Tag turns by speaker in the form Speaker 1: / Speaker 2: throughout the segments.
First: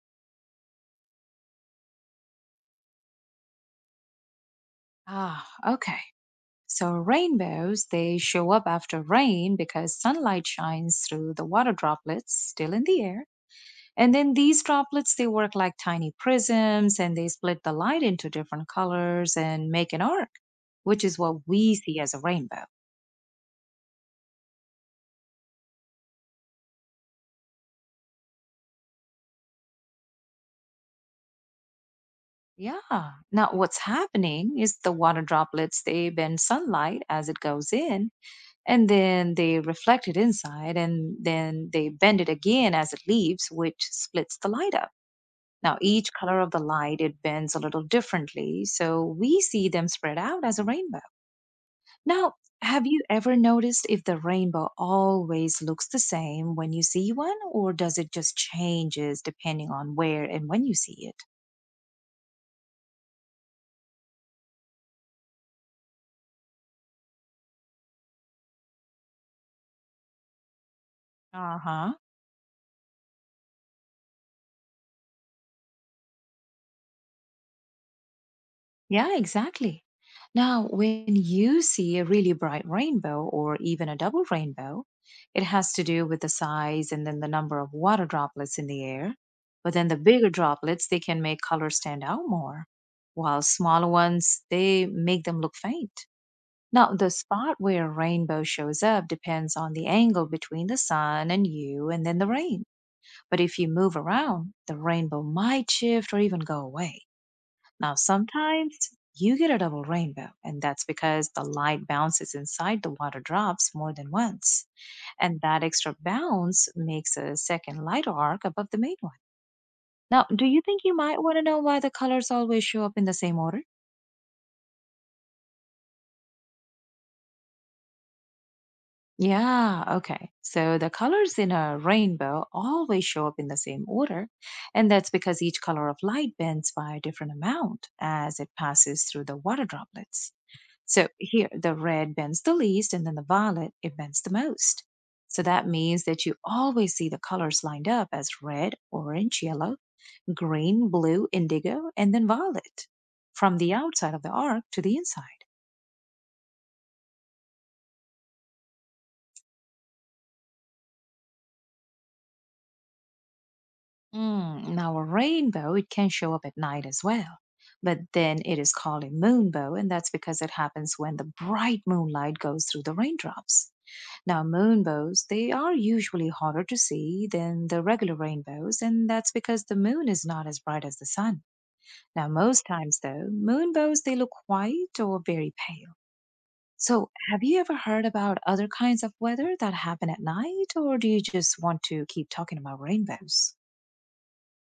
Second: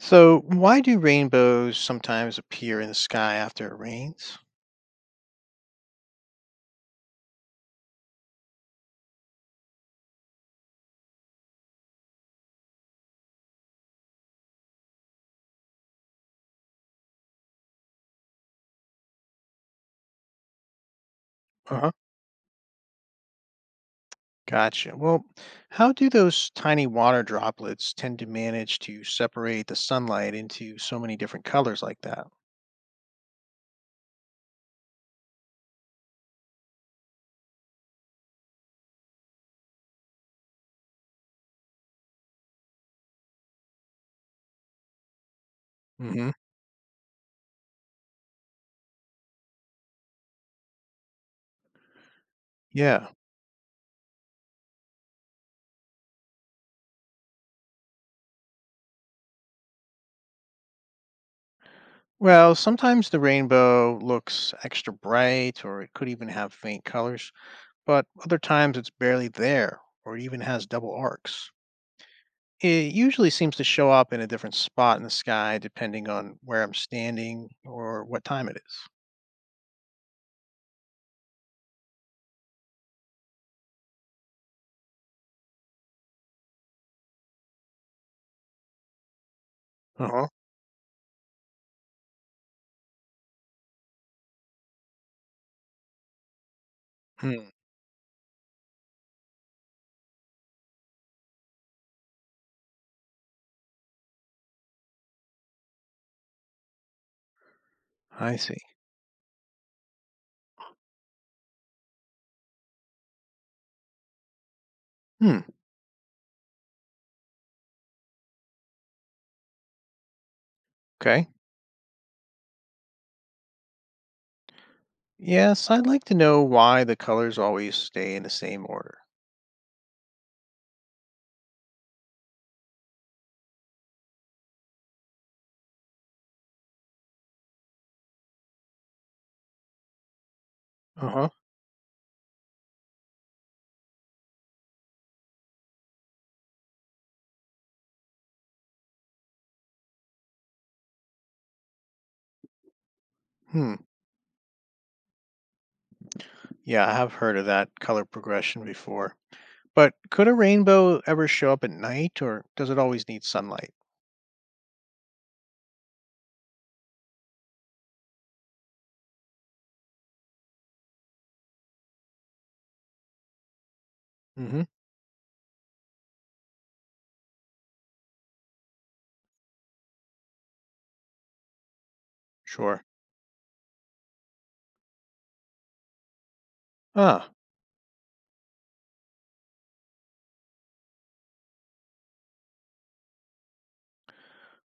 Speaker 1: So, why do rainbows sometimes appear in the sky after it rains?
Speaker 2: Ah, okay. So rainbows, they show up after rain because sunlight shines through the water droplets still in the air. And then these droplets, they work like tiny prisms and they split the light into different colors and make an arc, which is what
Speaker 1: Uh
Speaker 2: we
Speaker 1: huh.
Speaker 2: see as a rainbow.
Speaker 1: Gotcha. Well, how do those tiny water droplets tend to manage to separate the sunlight into so many different colors like that?
Speaker 2: Yeah. Now, what's happening is the water droplets, they bend sunlight as it goes in, and then they reflect it inside, and then they bend it again as it leaves, which splits the light up. Now, each
Speaker 1: Hmm.
Speaker 2: color of the light, it bends a little differently, so we see them spread out as a rainbow. Now, have you
Speaker 1: Yeah.
Speaker 2: ever noticed if the rainbow always looks the same when you see one, or does it just changes depending on where and when you see it?
Speaker 1: Well, sometimes the rainbow looks extra bright or it could even have faint colors, but other times it's barely there or even has double arcs.
Speaker 2: Uh huh.
Speaker 1: It usually seems to show up in a different spot in the sky depending on where I'm standing or what time it is.
Speaker 2: Yeah, exactly. Now, when you see a really bright rainbow or even a double rainbow, it has to do with the size and then the number of water droplets in the air. But then the
Speaker 1: Uh-huh.
Speaker 2: bigger droplets, they can make colors stand out more, while smaller ones, they make them look faint. Now, the
Speaker 1: Hmm.
Speaker 2: spot where a rainbow shows up depends on the angle between the sun and you and then the rain. But if you move around, the rainbow might shift or even go away. Now,
Speaker 1: I see.
Speaker 2: sometimes you get a double rainbow, and that's because the light bounces inside the water drops more than once. And
Speaker 1: Hmm.
Speaker 2: that extra bounce makes a second light arc above the main one. Now, do you think you might
Speaker 1: Okay.
Speaker 2: want to know why the colors always show up in the same order?
Speaker 1: Yes, I'd like to know why the colors always stay in the same order.
Speaker 2: Yeah, okay. So the colors in a rainbow always show up in the same order, and that's because each color of light bends by a different amount as it passes through the water droplets. So
Speaker 1: Uh huh.
Speaker 2: here, the red bends the least, and then the violet, it bends the most. So that means that you always see the colors lined up as red, orange, yellow, green, blue, indigo, and then violet from the
Speaker 1: Hmm.
Speaker 2: outside of the arc to the inside.
Speaker 1: Yeah, I have heard of that color progression before. But could a rainbow ever show up at night, or does it always need sunlight?
Speaker 2: Mm, now, a rainbow, it can show up at night as well, but then it is called a moonbow, and that's because it happens when the bright moonlight goes through the raindrops. Now,
Speaker 1: Mm hmm.
Speaker 2: moonbows, they are usually harder to see than the regular rainbows, and that's because the moon is not as bright as the sun. Now, most
Speaker 1: Sure.
Speaker 2: times though, moonbows, they look white or very pale. So,
Speaker 1: Ah,
Speaker 2: have you ever heard about other kinds of weather that happen at night, or do you just want to keep talking about rainbows?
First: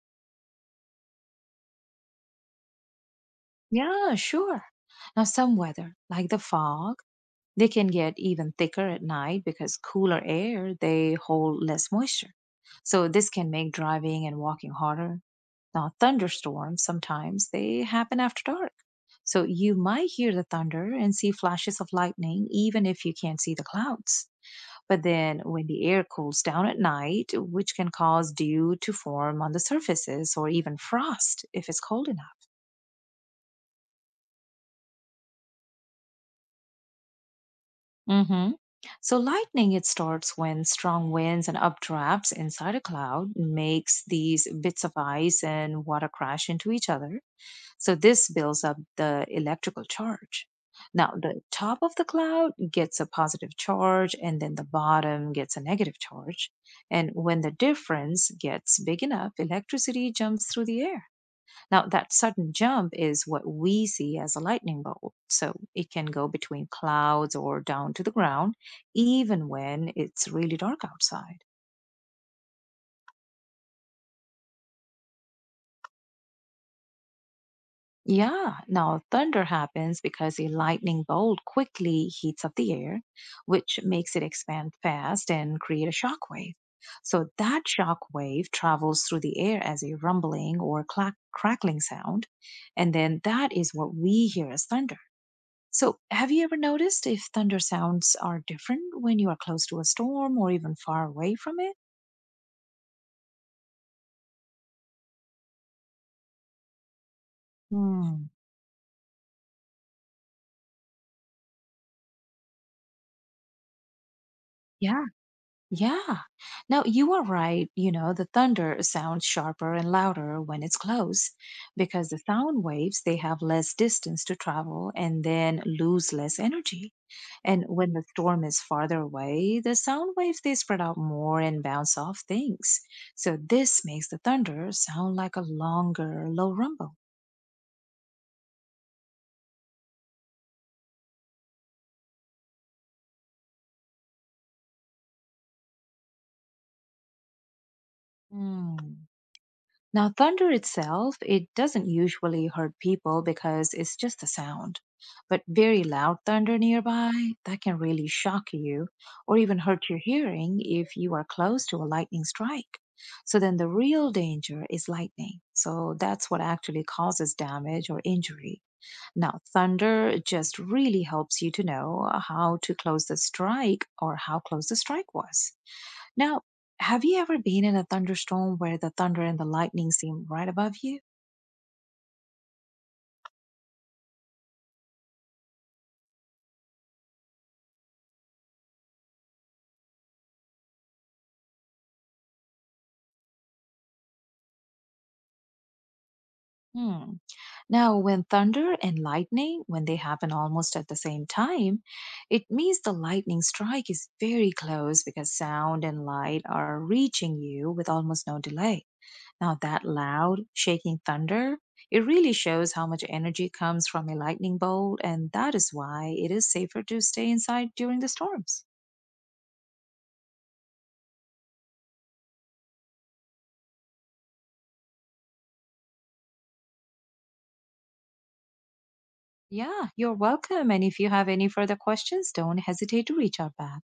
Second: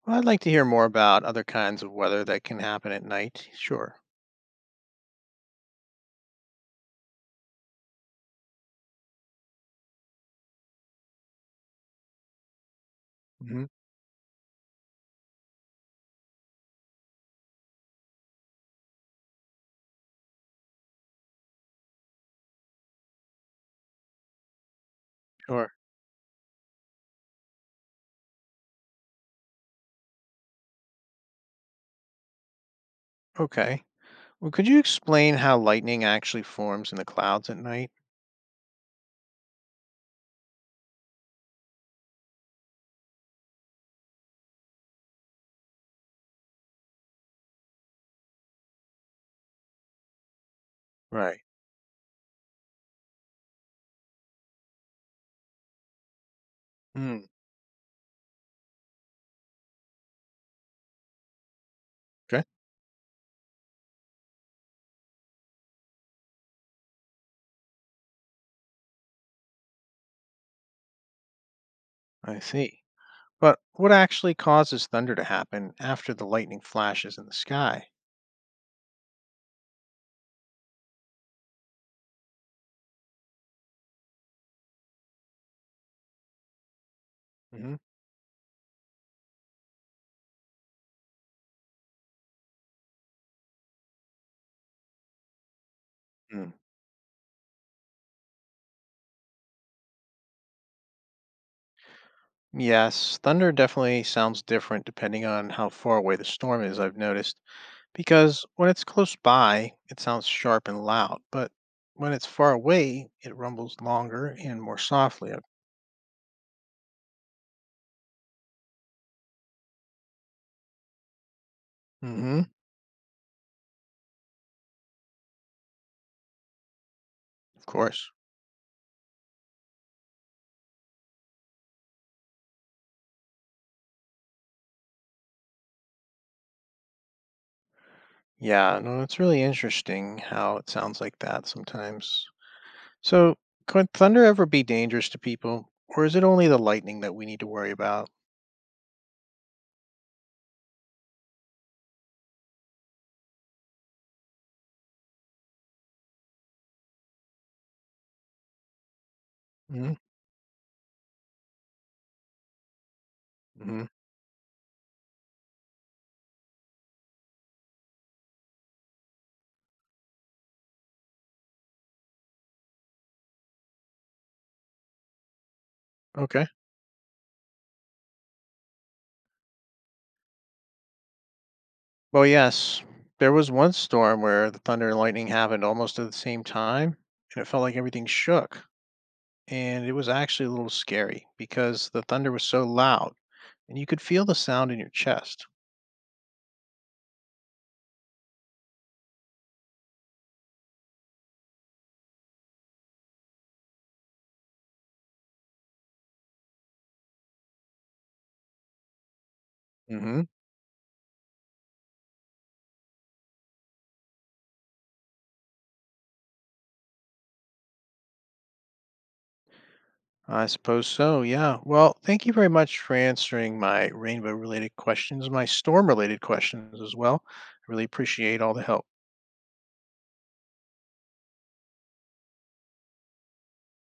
Speaker 1: well, I'd like to hear more about other kinds of weather that can happen at night. Sure.
Speaker 2: Yeah, sure. Now, some weather, like the fog, they can get even thicker at night because cooler air, they hold less moisture. So this
Speaker 1: Mm
Speaker 2: can
Speaker 1: hmm.
Speaker 2: make driving and walking harder. Now, thunderstorms sometimes they happen after dark. So you might hear the thunder and see flashes of lightning even if you can't see the clouds. But then when
Speaker 1: Sure.
Speaker 2: the air cools down at night, which can cause dew to form on the surfaces or even frost if it's cold enough.
Speaker 1: Okay. Well, could you explain how lightning actually forms in the clouds at night?
Speaker 2: Hmm. So lightning, it starts when strong winds and updrafts inside a cloud makes these bits of ice and water crash into each other. So this builds up the electrical charge. Now, the
Speaker 1: Right.
Speaker 2: top of the cloud gets a positive charge, and then the bottom gets a negative charge. And
Speaker 1: Hmm.
Speaker 2: when the difference gets big enough, electricity jumps through the air. Now, that
Speaker 1: Okay.
Speaker 2: sudden jump is what we see as a lightning bolt. So it can go between clouds or down to the ground, even when it's really dark outside.
Speaker 1: I see. But what actually causes thunder to happen after the lightning flashes in the sky?
Speaker 2: Yeah, now thunder happens because a lightning bolt quickly heats up the air, which makes it expand fast and create a shock wave. So that
Speaker 1: Hmm.
Speaker 2: shock wave travels through the air as a rumbling or crackling sound, and then that is what we hear as thunder. So, have you
Speaker 1: Mm.
Speaker 2: ever noticed if thunder sounds are different when you are close to a storm or even far away from it?
Speaker 1: Yes, thunder definitely sounds different depending on how far away the storm is, I've noticed,
Speaker 2: Hmm.
Speaker 1: because when it's close by, it sounds sharp and loud, but when it's far away, it rumbles longer and more
Speaker 2: Yeah.
Speaker 1: softly.
Speaker 2: Yeah. Now, you are right. You know, the thunder sounds sharper and louder when it's close because the
Speaker 1: Mm-hmm,
Speaker 2: sound waves, they have less distance to travel and then lose less energy. And
Speaker 1: of
Speaker 2: when the
Speaker 1: course.
Speaker 2: storm is farther away, the sound waves, they spread out more and bounce off things. So this makes the thunder sound like a longer, low rumble.
Speaker 1: Yeah, no, it's really interesting how it sounds like that sometimes. So, could thunder ever be dangerous to people, or is it only the lightning that we need to worry about?
Speaker 2: Hmm. Now, thunder itself, it doesn't usually hurt people because it's just a sound. But very loud thunder nearby, that can really shock you or even hurt your hearing if you are close to a lightning strike. So, then the
Speaker 1: Hmm.
Speaker 2: real danger is lightning. So, that's what actually causes damage or injury. Now, thunder just really helps you to know how to close the strike or how close the strike was.
Speaker 1: Okay.
Speaker 2: Now, have you ever been in a thunderstorm where the thunder and the lightning seem right above you?
Speaker 1: Well, yes, there was one storm where the thunder and lightning happened almost at the same time, and it felt like everything shook. And it was actually a little scary because the thunder was so loud and you could feel the sound in your chest.
Speaker 2: Hmm. Now, when thunder and lightning, when they happen almost at the same time, it means the lightning strike is very close because sound and light are reaching you with almost no delay. Now, that
Speaker 1: Hmm.
Speaker 2: loud, shaking thunder, it really shows how much energy comes from a lightning bolt, and that is why it is safer to stay inside during the storms.
Speaker 1: I suppose so, yeah. Well, thank you very much for answering my rainbow related questions, my storm related questions as well. I really appreciate all the help.
Speaker 2: Yeah, you're welcome. And if you have any further questions, don't hesitate to reach out back.